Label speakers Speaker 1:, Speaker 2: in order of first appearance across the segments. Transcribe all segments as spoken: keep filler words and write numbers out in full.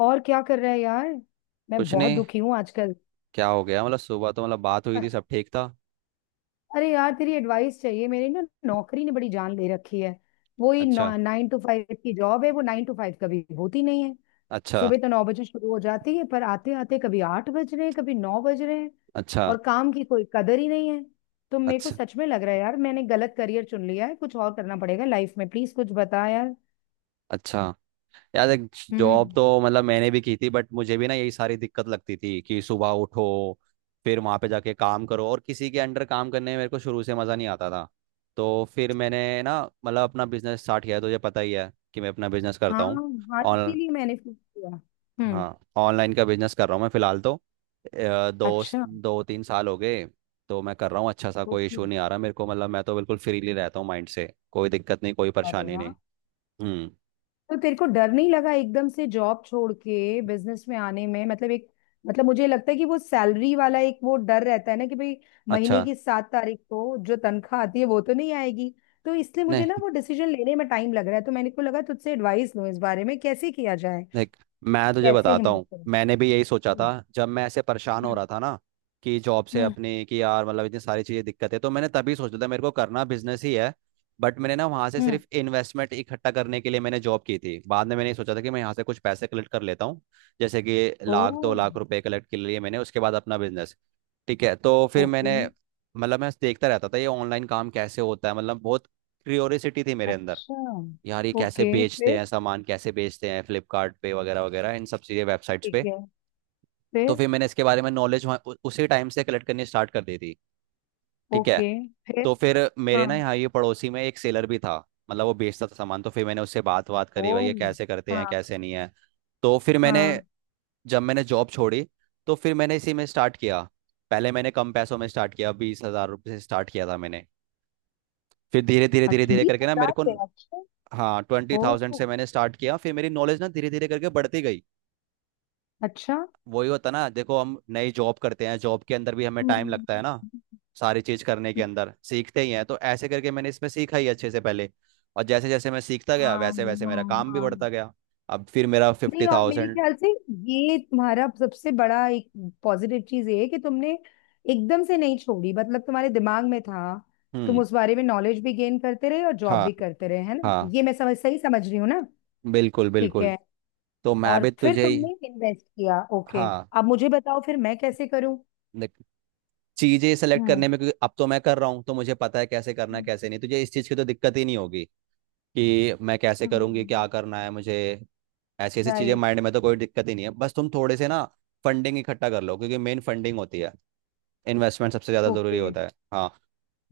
Speaker 1: और क्या कर रहा है यार। मैं
Speaker 2: कुछ
Speaker 1: बहुत
Speaker 2: नहीं।
Speaker 1: दुखी हूँ आजकल।
Speaker 2: क्या हो गया? मतलब सुबह तो मतलब बात हुई थी,
Speaker 1: अ-
Speaker 2: सब ठीक था।
Speaker 1: अरे यार तेरी एडवाइस चाहिए मेरी ना। नौकरी ने बड़ी जान ले रखी है। वही
Speaker 2: अच्छा।
Speaker 1: नाइन टू फाइव की जॉब है, वो नाइन टू फाइव कभी होती नहीं है।
Speaker 2: अच्छा।
Speaker 1: सुबह तो नौ बजे शुरू हो जाती है, पर आते आते कभी आठ बज रहे हैं कभी नौ बज रहे हैं।
Speaker 2: अच्छा।
Speaker 1: और काम की कोई कदर ही नहीं है। तो मेरे को
Speaker 2: अच्छा।
Speaker 1: सच में लग रहा है यार, मैंने गलत करियर चुन लिया है, कुछ और करना पड़ेगा लाइफ में। प्लीज कुछ बता यार।
Speaker 2: अच्छा। यार, एक जॉब
Speaker 1: हम्म।
Speaker 2: तो मतलब मैंने भी की थी, बट मुझे भी ना यही सारी दिक्कत लगती थी कि सुबह उठो, फिर वहां पे जाके काम करो, और किसी के अंडर काम करने में मेरे को शुरू से मज़ा नहीं आता था। तो फिर मैंने ना मतलब अपना बिजनेस स्टार्ट किया, तो ये पता ही है कि मैं अपना बिजनेस करता
Speaker 1: हाँ,
Speaker 2: हूँ।
Speaker 1: हाँ इसीलिए मैंने फोन किया। हम्म।
Speaker 2: हाँ, ऑनलाइन का बिजनेस कर रहा हूँ मैं फिलहाल तो अ, दो
Speaker 1: अच्छा।
Speaker 2: दो तीन साल हो गए। तो मैं कर रहा हूँ अच्छा सा, कोई
Speaker 1: ओके।
Speaker 2: इशू नहीं आ रहा मेरे को, मतलब मैं तो बिल्कुल फ्रीली रहता हूँ, माइंड से कोई दिक्कत नहीं, कोई
Speaker 1: अरे
Speaker 2: परेशानी
Speaker 1: वाह।
Speaker 2: नहीं। हम्म।
Speaker 1: तो तेरे को डर नहीं लगा एकदम से जॉब छोड़ के बिजनेस में आने में? मतलब एक, मतलब मुझे लगता है कि वो सैलरी वाला एक वो डर रहता है ना कि भाई महीने
Speaker 2: अच्छा।
Speaker 1: की सात तारीख को जो तनख्वाह आती है वो तो नहीं आएगी। तो इसलिए मुझे ना
Speaker 2: नहीं,
Speaker 1: वो डिसीजन लेने में टाइम लग रहा है, तो मैंने को लगा तुझसे एडवाइस लूं इस बारे में कैसे किया जाए,
Speaker 2: देख, मैं तुझे
Speaker 1: कैसे
Speaker 2: बताता
Speaker 1: हिम्मत
Speaker 2: हूँ,
Speaker 1: करूं।
Speaker 2: मैंने भी यही सोचा था।
Speaker 1: हम्म।
Speaker 2: जब मैं ऐसे परेशान हो
Speaker 1: हम्म।
Speaker 2: रहा था ना कि जॉब से
Speaker 1: हम्म।
Speaker 2: अपने, कि यार मतलब इतनी सारी चीज़ें दिक्कत है, तो मैंने तभी सोचा था मेरे को करना बिजनेस ही है। बट मैंने ना वहाँ से
Speaker 1: हम्म।
Speaker 2: सिर्फ इन्वेस्टमेंट इकट्ठा करने के लिए मैंने जॉब की थी, बाद में मैंने ये सोचा था कि मैं यहाँ से कुछ पैसे कलेक्ट कर लेता हूँ। जैसे कि लाख दो
Speaker 1: ओ।
Speaker 2: लाख रुपए कलेक्ट के लिए मैंने, उसके बाद अपना बिजनेस। ठीक है, तो फिर
Speaker 1: ओके।
Speaker 2: मैंने मतलब मैं देखता रहता था ये ऑनलाइन काम कैसे होता है, मतलब बहुत क्यूरियोसिटी थी मेरे अंदर,
Speaker 1: अच्छा।
Speaker 2: यार ये कैसे
Speaker 1: ओके
Speaker 2: बेचते
Speaker 1: फिर।
Speaker 2: हैं सामान, कैसे बेचते हैं फ्लिपकार्ट पे वगैरह वगैरह इन सब चीज़ें वेबसाइट्स
Speaker 1: ठीक
Speaker 2: पे।
Speaker 1: है।
Speaker 2: तो
Speaker 1: फिर।
Speaker 2: फिर मैंने इसके बारे में नॉलेज उसी टाइम से कलेक्ट करनी स्टार्ट कर दी थी। ठीक है,
Speaker 1: ओके फिर।
Speaker 2: तो फिर मेरे ना
Speaker 1: हाँ।
Speaker 2: यहाँ ये पड़ोसी में एक सेलर भी था, मतलब वो बेचता था सामान। तो फिर मैंने उससे बात बात
Speaker 1: ओ।
Speaker 2: करी, भाई ये कैसे करते हैं,
Speaker 1: हाँ।
Speaker 2: कैसे नहीं है। तो फिर मैंने
Speaker 1: हाँ।
Speaker 2: जब मैंने जॉब छोड़ी, तो फिर मैंने इसी में स्टार्ट किया। पहले मैंने कम पैसों में स्टार्ट किया, बीस हजार रुपये से स्टार्ट किया था मैंने। फिर धीरे धीरे धीरे
Speaker 1: अच्छा,
Speaker 2: धीरे करके ना मेरे
Speaker 1: बीस हज़ार
Speaker 2: को,
Speaker 1: पे? अच्छे।
Speaker 2: हाँ, ट्वेंटी थाउजेंड
Speaker 1: ओ।
Speaker 2: से मैंने स्टार्ट किया, फिर मेरी नॉलेज ना धीरे धीरे करके बढ़ती गई।
Speaker 1: अच्छा।
Speaker 2: वही होता ना, देखो हम नई जॉब करते हैं, जॉब के अंदर भी हमें टाइम लगता
Speaker 1: हम्म।
Speaker 2: है ना, सारी चीज करने के अंदर सीखते ही हैं। तो ऐसे करके मैंने इसमें सीखा ही अच्छे से पहले, और जैसे जैसे मैं सीखता गया
Speaker 1: हाँ।
Speaker 2: वैसे वैसे मेरा
Speaker 1: हाँ।
Speaker 2: काम भी
Speaker 1: हाँ
Speaker 2: बढ़ता गया। अब फिर मेरा फिफ्टी
Speaker 1: नहीं, और मेरे
Speaker 2: थाउजेंड
Speaker 1: ख्याल से ये तुम्हारा सबसे बड़ा एक पॉजिटिव चीज ये है कि तुमने एकदम से नहीं छोड़ी, मतलब तुम्हारे दिमाग में था। तुम
Speaker 2: हम्म।
Speaker 1: उस बारे में नॉलेज भी गेन करते रहे और जॉब
Speaker 2: हाँ।
Speaker 1: भी करते रहे, है ना?
Speaker 2: हाँ,
Speaker 1: ये मैं समझ सही समझ रही हूँ ना?
Speaker 2: बिल्कुल
Speaker 1: ठीक
Speaker 2: बिल्कुल।
Speaker 1: है।
Speaker 2: तो मैं
Speaker 1: और
Speaker 2: भी
Speaker 1: फिर
Speaker 2: तुझे ही।
Speaker 1: तुमने इन्वेस्ट किया। ओके।
Speaker 2: हाँ,
Speaker 1: अब मुझे बताओ फिर मैं कैसे करूँ।
Speaker 2: देख, चीजें सेलेक्ट
Speaker 1: हम्म।
Speaker 2: करने में, क्योंकि अब तो मैं कर रहा हूँ तो मुझे पता है कैसे करना है
Speaker 1: हम्म।
Speaker 2: कैसे नहीं, तुझे इस चीज की तो दिक्कत ही नहीं होगी कि मैं कैसे करूँगी
Speaker 1: हम्म।
Speaker 2: क्या करना है मुझे। ऐसी ऐसी चीज़ें
Speaker 1: राइट।
Speaker 2: माइंड में तो कोई दिक्कत ही नहीं है, बस तुम थोड़े से ना फंडिंग इकट्ठा कर लो, क्योंकि मेन फंडिंग होती है, इन्वेस्टमेंट सबसे ज़्यादा ज़रूरी
Speaker 1: ओके।
Speaker 2: होता है। हाँ,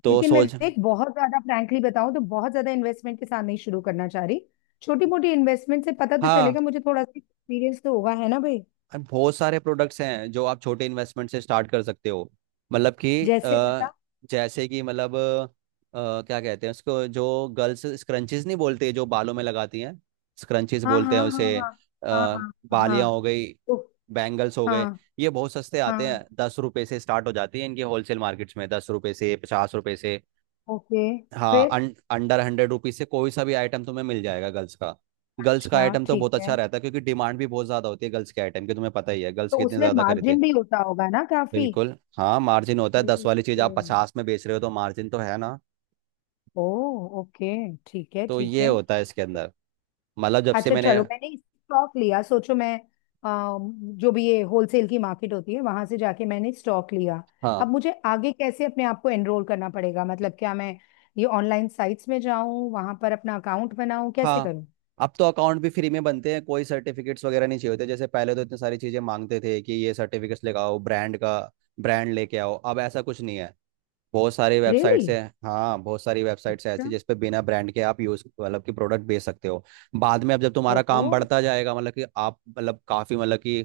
Speaker 2: तो
Speaker 1: लेकिन मैं
Speaker 2: सोच।
Speaker 1: देख, बहुत ज्यादा फ्रैंकली बताऊं तो बहुत ज्यादा इन्वेस्टमेंट के साथ नहीं शुरू करना चाह रही। छोटी मोटी इन्वेस्टमेंट से पता तो
Speaker 2: हाँ,
Speaker 1: चलेगा मुझे, थोड़ा सा एक्सपीरियंस तो होगा, है ना भाई?
Speaker 2: और बहुत सारे प्रोडक्ट्स हैं जो आप छोटे इन्वेस्टमेंट से स्टार्ट कर सकते हो। मतलब कि
Speaker 1: जैसे
Speaker 2: अ,
Speaker 1: बता।
Speaker 2: जैसे कि मतलब अ, क्या कहते हैं उसको, जो गर्ल्स स्क्रंचीज, नहीं बोलते जो बालों में लगाती हैं, स्क्रंचीज
Speaker 1: हाँ
Speaker 2: बोलते हैं
Speaker 1: हाँ हाँ।
Speaker 2: उसे।
Speaker 1: हाँ हाँ
Speaker 2: आ,
Speaker 1: हाँ
Speaker 2: बालियाँ
Speaker 1: हाँ।
Speaker 2: हो गई,
Speaker 1: ओ।
Speaker 2: बैंगल्स हो गए।
Speaker 1: हाँ।
Speaker 2: ये बहुत सस्ते आते हैं,
Speaker 1: हाँ।
Speaker 2: दस रुपए से स्टार्ट हो जाती है इनकी होलसेल मार्केट्स में, दस रुपए से पचास रुपए से।
Speaker 1: ओके
Speaker 2: हाँ,
Speaker 1: फिर।
Speaker 2: अन, अंडर हंड्रेड रुपीज से कोई सा भी आइटम तुम्हें मिल जाएगा गर्ल्स का। गर्ल्स का
Speaker 1: अच्छा
Speaker 2: आइटम तो
Speaker 1: ठीक
Speaker 2: बहुत अच्छा
Speaker 1: है।
Speaker 2: रहता है, क्योंकि डिमांड भी बहुत ज्यादा होती है गर्ल्स के आइटम की, तुम्हें पता ही है गर्ल्स
Speaker 1: तो
Speaker 2: कितने
Speaker 1: उसमें
Speaker 2: ज्यादा खरीदते
Speaker 1: मार्जिन
Speaker 2: हैं।
Speaker 1: भी होता होगा ना काफी?
Speaker 2: बिल्कुल हाँ, मार्जिन होता है, दस वाली चीज
Speaker 1: ओके।
Speaker 2: आप पचास में बेच रहे हो तो मार्जिन तो है ना।
Speaker 1: ओ। ओके। ठीक है
Speaker 2: तो
Speaker 1: ठीक
Speaker 2: ये
Speaker 1: है।
Speaker 2: होता है इसके अंदर। मतलब जब से
Speaker 1: अच्छा
Speaker 2: मैंने।
Speaker 1: चलो, मैंने स्टॉक लिया सोचो मैं, अम, जो भी ये होलसेल की मार्केट होती है वहां से जाके मैंने स्टॉक लिया।
Speaker 2: हाँ।
Speaker 1: अब मुझे आगे कैसे अपने आप को एनरोल करना पड़ेगा, मतलब क्या मैं ये ऑनलाइन साइट्स में जाऊं, वहां पर अपना अकाउंट बनाऊं, कैसे
Speaker 2: हाँ,
Speaker 1: करूं?
Speaker 2: अब तो अकाउंट भी फ्री में बनते हैं, कोई सर्टिफिकेट्स वगैरह नहीं चाहिए होते, जैसे पहले तो इतनी सारी चीजें मांगते थे कि ये सर्टिफिकेट्स लेके आओ, ब्रांड का ब्रांड लेके आओ। अब ऐसा कुछ नहीं है, बहुत सारी
Speaker 1: रियली?
Speaker 2: वेबसाइट्स है। हाँ, बहुत सारी वेबसाइट्स है
Speaker 1: अच्छा।
Speaker 2: ऐसी जिस पे बिना ब्रांड के आप यूज मतलब कि प्रोडक्ट बेच सकते हो। बाद में अब जब
Speaker 1: ओ।
Speaker 2: तुम्हारा काम बढ़ता जाएगा, मतलब कि आप मतलब काफी मतलब कि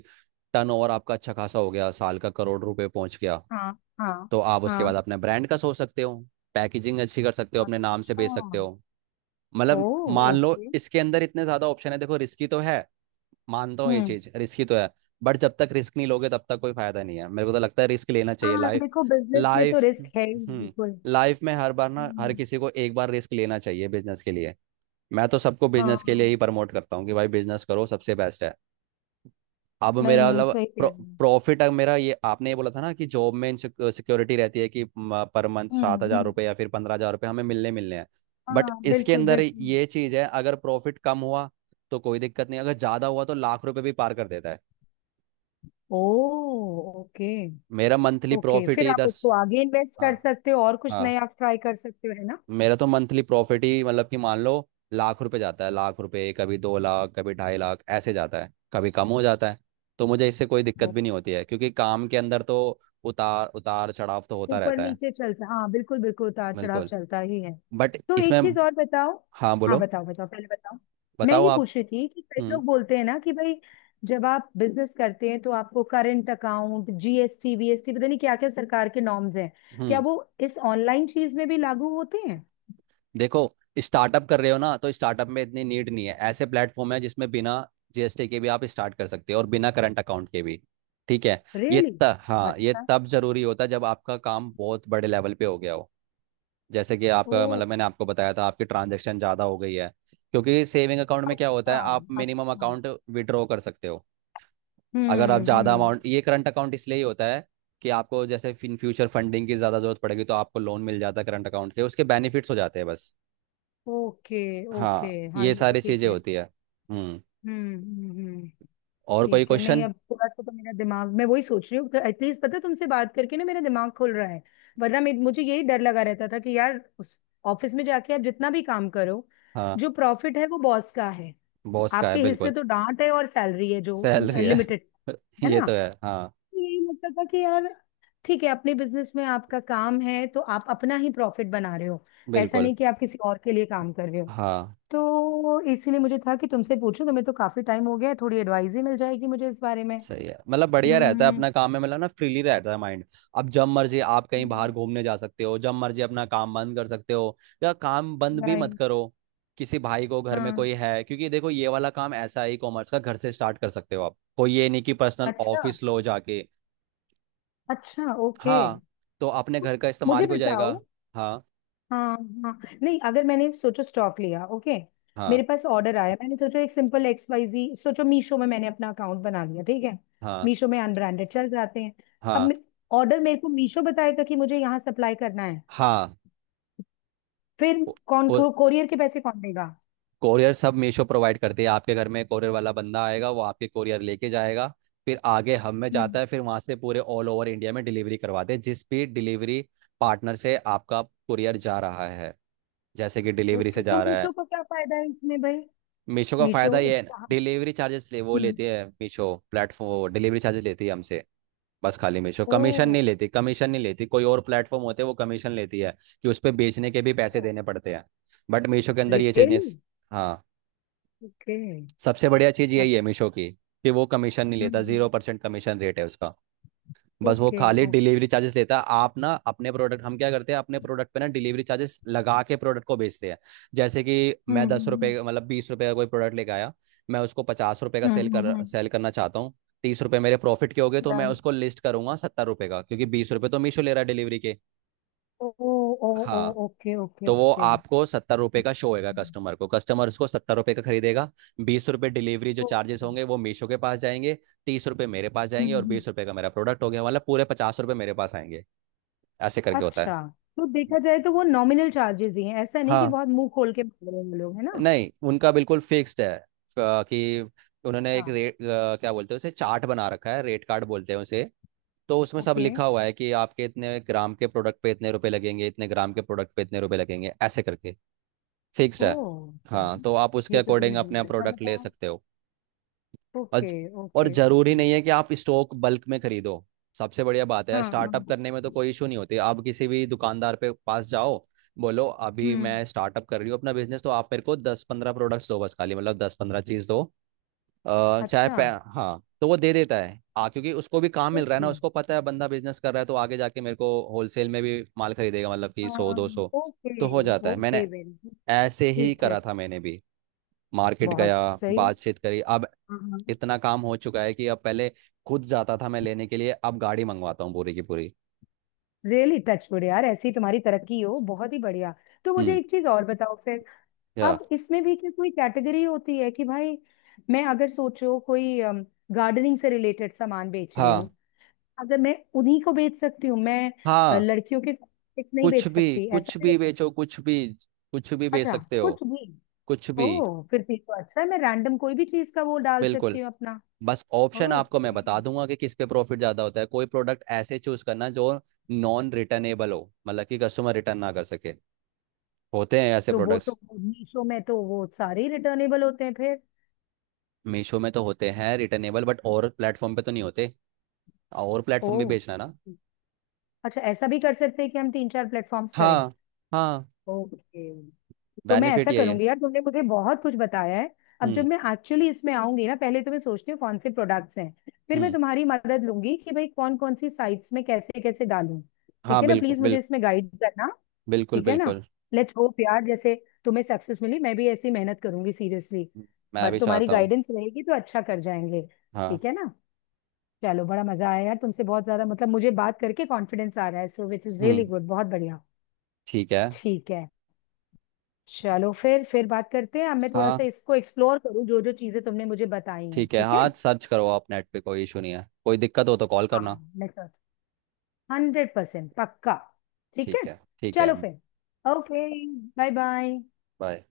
Speaker 2: टर्न ओवर आपका अच्छा खासा हो गया, साल का करोड़ रुपए पहुंच गया,
Speaker 1: हाँ हाँ
Speaker 2: तो आप उसके बाद
Speaker 1: हाँ।
Speaker 2: अपने ब्रांड का सोच सकते हो, पैकेजिंग अच्छी कर सकते हो, अपने नाम से
Speaker 1: अच्छा।
Speaker 2: बेच सकते हो।
Speaker 1: ओ।
Speaker 2: मतलब मान लो
Speaker 1: ओके।
Speaker 2: इसके अंदर इतने ज्यादा ऑप्शन है। देखो, रिस्की तो है, मानता हूँ ये
Speaker 1: हम्म।
Speaker 2: चीज रिस्की तो है, बट जब तक रिस्क नहीं लोगे तब तक कोई फायदा नहीं है। मेरे को तो लगता है रिस्क लेना चाहिए।
Speaker 1: हाँ देखो, बिजनेस में तो
Speaker 2: लाइफ
Speaker 1: रिस्क है ही
Speaker 2: हम्म
Speaker 1: बिल्कुल।
Speaker 2: लाइफ में हर बार ना हर
Speaker 1: हम्म।
Speaker 2: किसी को एक बार रिस्क लेना चाहिए बिजनेस के लिए। मैं तो सबको
Speaker 1: हाँ,
Speaker 2: बिजनेस के लिए ही प्रमोट करता हूँ कि भाई बिजनेस करो, सबसे बेस्ट है। अब
Speaker 1: नहीं
Speaker 2: मेरा
Speaker 1: नहीं
Speaker 2: मतलब
Speaker 1: सही कह रही हूँ।
Speaker 2: प्रॉफिट, अब मेरा ये आपने ये बोला था ना कि जॉब में सिक्योरिटी रहती है कि म- पर मंथ
Speaker 1: हम्म।
Speaker 2: सात हजार
Speaker 1: हम्म।
Speaker 2: रुपये या फिर पंद्रह हजार रुपये हमें मिलने मिलने हैं। बट
Speaker 1: हाँ
Speaker 2: इसके
Speaker 1: बिल्कुल
Speaker 2: अंदर
Speaker 1: बिल्कुल।
Speaker 2: ये चीज़ है, अगर प्रॉफिट कम हुआ तो कोई दिक्कत नहीं, अगर ज़्यादा हुआ तो लाख रुपये भी पार कर देता है।
Speaker 1: ओ। ओके।
Speaker 2: मेरा मंथली
Speaker 1: ओके
Speaker 2: प्रॉफिट
Speaker 1: फिर
Speaker 2: ही
Speaker 1: आप
Speaker 2: दस।
Speaker 1: उसको आगे इन्वेस्ट
Speaker 2: हाँ।
Speaker 1: कर सकते हो और कुछ
Speaker 2: हाँ,
Speaker 1: नया ट्राई कर सकते हो, है ना?
Speaker 2: मेरा तो मंथली प्रॉफिट ही मतलब कि मान लो लाख रुपए जाता है, लाख रुपए, कभी दो लाख, कभी ढाई लाख ऐसे जाता है, कभी कम हो जाता है। तो मुझे इससे कोई दिक्कत
Speaker 1: ओ-
Speaker 2: भी नहीं होती है, क्योंकि काम के अंदर तो उतार उतार चढ़ाव तो होता
Speaker 1: ऊपर
Speaker 2: रहता है।
Speaker 1: नीचे चलता, हाँ बिल्कुल बिल्कुल, उतार चढ़ाव
Speaker 2: बिल्कुल,
Speaker 1: चलता ही है।
Speaker 2: बट
Speaker 1: तो
Speaker 2: इसमें।
Speaker 1: एक चीज और बताओ।
Speaker 2: हाँ,
Speaker 1: हाँ
Speaker 2: बोलो।
Speaker 1: बताओ बताओ, पहले बताओ। मैं
Speaker 2: बताओ
Speaker 1: ये
Speaker 2: आप।
Speaker 1: पूछ रही थी कि कई
Speaker 2: हम्म।
Speaker 1: लोग बोलते हैं ना कि भाई जब आप बिजनेस करते हैं तो आपको करंट अकाउंट, जीएसटी, वीएसटी, पता नहीं क्या क्या सरकार के नॉर्म्स हैं, क्या
Speaker 2: हम्म।
Speaker 1: वो इस ऑनलाइन चीज में भी लागू होते हैं?
Speaker 2: देखो, स्टार्टअप कर रहे हो ना, तो स्टार्टअप में इतनी नीड नहीं है, ऐसे प्लेटफॉर्म है जिसमें बिना जीएसटी के भी आप स्टार्ट कर सकते हो और बिना करंट अकाउंट के भी। ठीक है। ये
Speaker 1: रियली?
Speaker 2: त, हाँ, ये
Speaker 1: अच्छा।
Speaker 2: तब जरूरी होता है जब आपका काम बहुत बड़े लेवल पे हो गया हो, जैसे कि
Speaker 1: ओ।
Speaker 2: आपका मतलब मैंने आपको बताया था आपकी ट्रांजैक्शन ज़्यादा हो गई है। क्योंकि सेविंग अकाउंट में क्या होता है, आप
Speaker 1: हाँ।
Speaker 2: मिनिमम
Speaker 1: अच्छा।
Speaker 2: अकाउंट विड्रॉ कर सकते हो, अगर आप
Speaker 1: हम्म।
Speaker 2: ज़्यादा
Speaker 1: हम्म।
Speaker 2: अमाउंट, ये करंट अकाउंट इसलिए ही होता है कि आपको जैसे इन फ्यूचर फंडिंग की ज़्यादा ज़रूरत पड़ेगी तो आपको लोन मिल जाता है करंट अकाउंट के, उसके बेनिफिट्स हो जाते हैं बस।
Speaker 1: ओके। ओके।
Speaker 2: हाँ,
Speaker 1: हाँ
Speaker 2: ये
Speaker 1: ये भी
Speaker 2: सारी
Speaker 1: ठीक
Speaker 2: चीज़ें
Speaker 1: है।
Speaker 2: होती है। हम्म,
Speaker 1: हम्म। हम्म। हम्म।
Speaker 2: और कोई
Speaker 1: ठीक है। नहीं,
Speaker 2: क्वेश्चन?
Speaker 1: अब थोड़ा सा तो मेरा दिमाग, मैं वही सोच रही हूँ, एटलीस्ट पता है, तुमसे बात करके ना मेरा दिमाग खुल रहा है। वरना मे- मुझे यही डर लगा रहता था कि यार उस ऑफिस में जाके आप जितना भी काम करो,
Speaker 2: हाँ,
Speaker 1: जो प्रॉफिट है वो बॉस का है।
Speaker 2: बॉस का है
Speaker 1: आपके हिस्से
Speaker 2: बिल्कुल।
Speaker 1: तो डांट है और सैलरी है जो
Speaker 2: सैलरी है।
Speaker 1: लिमिटेड, है
Speaker 2: ये तो
Speaker 1: ना?
Speaker 2: है हाँ।
Speaker 1: तो यही लगता था कि यार ठीक है, अपने बिजनेस में आपका काम है तो आप अपना ही प्रॉफिट बना रहे हो, ऐसा
Speaker 2: बिल्कुल
Speaker 1: नहीं कि आप किसी और के लिए काम कर रहे हो।
Speaker 2: हाँ।
Speaker 1: तो इसीलिए मुझे था कि तुमसे पूछूं, तुम्हें तो काफी टाइम हो गया है, थोड़ी एडवाइस ही मिल जाएगी मुझे इस बारे में।
Speaker 2: सही है, मतलब बढ़िया रहता है,
Speaker 1: हम्म।
Speaker 2: अपना काम में मतलब ना फ्रीली रहता है माइंड। अब जब मर्जी आप कहीं बाहर घूमने जा सकते हो, जब मर्जी अपना काम बंद कर सकते हो, या काम बंद भी मत
Speaker 1: राइट।
Speaker 2: करो, किसी भाई को घर में
Speaker 1: हाँ।
Speaker 2: कोई है, क्योंकि देखो ये वाला काम ऐसा है, ई कॉमर्स का, घर से स्टार्ट कर सकते हो आप, कोई ये नहीं कि पर्सनल
Speaker 1: अच्छा।
Speaker 2: ऑफिस लो जाके।
Speaker 1: अच्छा। ओके।
Speaker 2: हाँ, तो अपने घर का इस्तेमाल
Speaker 1: मुझे
Speaker 2: भी हो जाएगा।
Speaker 1: बताओ।
Speaker 2: हाँ।
Speaker 1: हाँ। हाँ नहीं, अगर मैंने सोचो स्टॉक लिया, ओके,
Speaker 2: हाँ।
Speaker 1: मेरे पास ऑर्डर आया, मैंने सोचो एक सिंपल एक्स वाई जी, सोचो मीशो में मैंने अपना अकाउंट बना लिया, ठीक है,
Speaker 2: हाँ।
Speaker 1: मीशो में अनब्रांडेड चल जाते हैं।
Speaker 2: हाँ।
Speaker 1: अब ऑर्डर मेरे को मीशो बताएगा कि मुझे यहाँ सप्लाई करना है।
Speaker 2: हाँ।
Speaker 1: फिर कौन को, कोरियर के पैसे कौन देगा?
Speaker 2: कोरियर सब मीशो प्रोवाइड करती है, आपके घर में कोरियर वाला बंदा आएगा, वो आपके कोरियर लेके जाएगा। फिर आगे हम में
Speaker 1: हम्म।
Speaker 2: जाता है, फिर वहां से पूरे ऑल ओवर इंडिया में डिलीवरी करवाते हैं, जिस भी डिलीवरी पार्टनर से आपका कुरियर जा रहा है, जैसे कि डिलीवरी
Speaker 1: ओके,
Speaker 2: से
Speaker 1: तो
Speaker 2: जा रहा है।
Speaker 1: मीशो को क्या फायदा है इसमें भाई?
Speaker 2: मीशो का
Speaker 1: मीशो
Speaker 2: फायदा ये है,
Speaker 1: कहाँ-
Speaker 2: डिलीवरी चार्जेस ले, वो
Speaker 1: हम्म।
Speaker 2: लेती है, मीशो प्लेटफॉर्म डिलीवरी चार्जेस लेती है हमसे। बस खाली मीशो कमीशन
Speaker 1: ओ।
Speaker 2: नहीं लेती, कमीशन नहीं लेती, कोई और प्लेटफॉर्म होते हैं वो कमीशन लेती है कि उस पर बेचने के भी पैसे देने पड़ते हैं, बट मीशो के अंदर ये चीज़ नहीं।
Speaker 1: रियली?
Speaker 2: हाँ,
Speaker 1: ओके।
Speaker 2: सबसे बढ़िया चीज यही
Speaker 1: अच्छा।
Speaker 2: है मीशो की, कि वो कमीशन नहीं लेता,
Speaker 1: हम्म।
Speaker 2: जीरो परसेंट कमीशन रेट है उसका। बस वो
Speaker 1: ओके।
Speaker 2: खाली
Speaker 1: ओके।
Speaker 2: डिलीवरी चार्जेस लेता है। आप ना अपने प्रोडक्ट, हम क्या करते हैं अपने प्रोडक्ट पे ना डिलीवरी चार्जेस लगा के प्रोडक्ट को बेचते हैं। जैसे कि मैं
Speaker 1: हम्म
Speaker 2: दस
Speaker 1: हम्म
Speaker 2: रुपये मतलब बीस रुपये का कोई प्रोडक्ट लेके आया, मैं उसको पचास रुपये का सेल
Speaker 1: हम्म
Speaker 2: कर
Speaker 1: हम्म
Speaker 2: सेल करना चाहता हूँ, तीस रुपये मेरे प्रॉफिट के हो गए, तो मैं
Speaker 1: हम्म।
Speaker 2: उसको लिस्ट करूंगा सत्तर रुपये का, क्योंकि बीस रुपये तो मीशो ले रहा है डिलीवरी के।
Speaker 1: ओ। ओ। ओ।
Speaker 2: हाँ,
Speaker 1: ओके ओके
Speaker 2: तो वो
Speaker 1: ओके। हम्म।
Speaker 2: आपको सत्तर रुपए का शो होएगा कस्टमर को, कस्टमर उसको सत्तर रुपए का खरीदेगा। बीस रुपए डिलीवरी जो चार्जेस
Speaker 1: ओके। हम्म।
Speaker 2: होंगे वो मीशो के पास जाएंगे, तीस रुपए मेरे पास जाएंगे, और
Speaker 1: हम्म।
Speaker 2: बीस रुपए का मेरा प्रोडक्ट हो गया, मतलब पूरे पचास रुपए मेरे पास आएंगे। ऐसे करके होता है।
Speaker 1: अच्छा तो देखा जाए तो वो नॉमिनल चार्जेस ही हैं, ऐसा नहीं कि
Speaker 2: हाँ,
Speaker 1: बहुत मुंह खोल के बोल रहे हैं लोग, है ना?
Speaker 2: नहीं, उनका बिल्कुल फिक्स्ड है, क- कि उन्होंने एक
Speaker 1: हाँ।
Speaker 2: रेट, क्या बोलते हैं उसे, चार्ट बना रखा है, रेट कार्ड बोलते हैं उसे। तो उसमें सब
Speaker 1: ओके।
Speaker 2: लिखा हुआ है कि आपके इतने ग्राम के प्रोडक्ट पे इतने रुपए लगेंगे, इतने ग्राम के प्रोडक्ट पे इतने रुपए लगेंगे, ऐसे करके फिक्स्ड
Speaker 1: ओ।
Speaker 2: है। हाँ,
Speaker 1: चलो,
Speaker 2: तो आप उसके
Speaker 1: ये तो
Speaker 2: अकॉर्डिंग
Speaker 1: तुमने
Speaker 2: अपने
Speaker 1: बहुत अच्छा
Speaker 2: प्रोडक्ट ले
Speaker 1: बताया।
Speaker 2: सकते हो। और
Speaker 1: ओके
Speaker 2: और
Speaker 1: ओके
Speaker 2: जरूरी
Speaker 1: ओके।
Speaker 2: नहीं है कि आप स्टॉक बल्क में खरीदो, सबसे बढ़िया बात है,
Speaker 1: हाँ। हाँ।
Speaker 2: स्टार्टअप करने में तो कोई इशू नहीं होती, आप किसी भी दुकानदार पे पास जाओ, बोलो अभी
Speaker 1: हम्म।
Speaker 2: मैं स्टार्टअप कर रही हूँ अपना बिजनेस, तो आप मेरे को दस पंद्रह प्रोडक्ट्स दो बस खाली, मतलब दस पंद्रह चीज दो। अ, चाहे
Speaker 1: अच्छा।
Speaker 2: पै- हाँ, तो वो दे देता है आ क्योंकि उसको भी काम मिल रहा है ना,
Speaker 1: ओके।
Speaker 2: उसको पता है बंदा बिजनेस कर रहा है तो आगे जाके मेरे को होलसेल में भी माल खरीदेगा मतलब कि सौ
Speaker 1: हाँ।
Speaker 2: दो सौ
Speaker 1: ओके
Speaker 2: तो हो जाता है। मैंने
Speaker 1: ओके वेरी गुड।
Speaker 2: ऐसे ही
Speaker 1: ठीक है।
Speaker 2: करा था मैंने भी। मार्केट
Speaker 1: बहुत
Speaker 2: गया,
Speaker 1: सही।
Speaker 2: बातचीत करी, अब इतना काम हो चुका है कि अब पहले खुद जाता था मैं लेने के लिए, अब गाड़ी मंगवाता हूँ पूरी की पूरी।
Speaker 1: रियली टचवुड यार, ऐसी तुम्हारी तरक्की हो, बहुत ही बढ़िया। तो मुझे
Speaker 2: हम्म।
Speaker 1: एक चीज और बताओ फिर।
Speaker 2: या।
Speaker 1: अब इसमें भी क्या कोई कैटेगरी होती है, कि भाई मैं अगर सोचो कोई गार्डनिंग से रिलेटेड सामान बेच रही हूँ,
Speaker 2: हाँ।
Speaker 1: अगर मैं उन्हीं को बेच सकती हूँ मैं, अ,
Speaker 2: हाँ।
Speaker 1: लड़कियों के कॉस्मेटिक्स नहीं
Speaker 2: कुछ
Speaker 1: बेच
Speaker 2: भी,
Speaker 1: सकती, ऐसा
Speaker 2: कुछ
Speaker 1: भी
Speaker 2: भी
Speaker 1: होता
Speaker 2: बेचो, कुछ भी, कुछ भी
Speaker 1: है?
Speaker 2: बेच
Speaker 1: अच्छा,
Speaker 2: सकते हो,
Speaker 1: कुछ भी?
Speaker 2: कुछ भी।
Speaker 1: ओ। फिर ठीक, तो अच्छा है, मैं रैंडम कोई भी चीज का वो डाल
Speaker 2: बिल्कुल,
Speaker 1: सकती हूँ अपना।
Speaker 2: बस ऑप्शन आपको
Speaker 1: ओके।
Speaker 2: मैं बता दूंगा कि किस पे प्रॉफिट ज्यादा होता है। कोई प्रोडक्ट ऐसे चूज करना जो नॉन रिटर्नेबल हो, मतलब कि कस्टमर रिटर्न ना कर सके, होते हैं ऐसे
Speaker 1: तो वो
Speaker 2: प्रोडक्ट्स।
Speaker 1: तो मीशो में तो वो सारे ही रिटर्नेबल होते हैं फिर।
Speaker 2: मीशो में तो होते हैं रिटर्नेबल, बट और प्लेटफॉर्म पे तो नहीं होते, और
Speaker 1: ओ।
Speaker 2: प्लेटफॉर्म पे बेचना ना।
Speaker 1: अच्छा, ऐसा भी कर सकते हैं कि हम तीन चार प्लेटफॉर्म्स करें?
Speaker 2: हाँ। हाँ,
Speaker 1: ओके। तो मैं
Speaker 2: बेनिफिट
Speaker 1: ऐसा
Speaker 2: यही है।
Speaker 1: करूंगी यार, तुमने मुझे बहुत कुछ बताया है। अब जब
Speaker 2: हम्म।
Speaker 1: मैं एक्चुअली इसमें आऊंगी ना, पहले तो मैं सोचती हूँ कौन से प्रोडक्ट्स हैं, फिर मैं
Speaker 2: हम्म।
Speaker 1: तुम्हारी मदद लूंगी कि भाई कौन कौन सी साइट्स में कैसे कैसे डालूं।
Speaker 2: हाँ,
Speaker 1: ठीक है ना,
Speaker 2: बिल्कुल
Speaker 1: प्लीज मुझे
Speaker 2: बिल्कुल,
Speaker 1: इसमें गाइड करना।
Speaker 2: बिल्कुल
Speaker 1: ठीक है ना?
Speaker 2: बिल्कुल।
Speaker 1: लेट्स होप यार, जैसे तुम्हें सक्सेस मिली, मैं भी ऐसी मेहनत करूंगी सीरियसली,
Speaker 2: मैं
Speaker 1: बट
Speaker 2: भी
Speaker 1: तुम्हारी
Speaker 2: चाहता हूँ।
Speaker 1: गाइडेंस रहेगी तो अच्छा कर जाएंगे।
Speaker 2: हाँ।
Speaker 1: ठीक है ना? चलो, बड़ा मजा आया यार, तुमसे बहुत ज्यादा मतलब मुझे बात करके कॉन्फिडेंस आ रहा है, so which is
Speaker 2: hmm.
Speaker 1: Really good, बहुत बढ़िया।
Speaker 2: ठीक है।
Speaker 1: ठीक है। चलो फिर फिर बात करते हैं। अब मैं थोड़ा सा
Speaker 2: हाँ।
Speaker 1: इसको एक्सप्लोर करूँ, जो जो चीजें तुमने मुझे बताई हैं।
Speaker 2: ठीक है,
Speaker 1: ठीक है।
Speaker 2: हाँ सर्च करो आप नेट पे, कोई इशू नहीं है, कोई दिक्कत हो तो कॉल
Speaker 1: हाँ
Speaker 2: करना।
Speaker 1: मैं कर, हंड्रेड परसेंट पक्का। ठीक है।
Speaker 2: ठीक है, ठीक है।
Speaker 1: चलो फिर। ओके। Bye bye.
Speaker 2: बाय।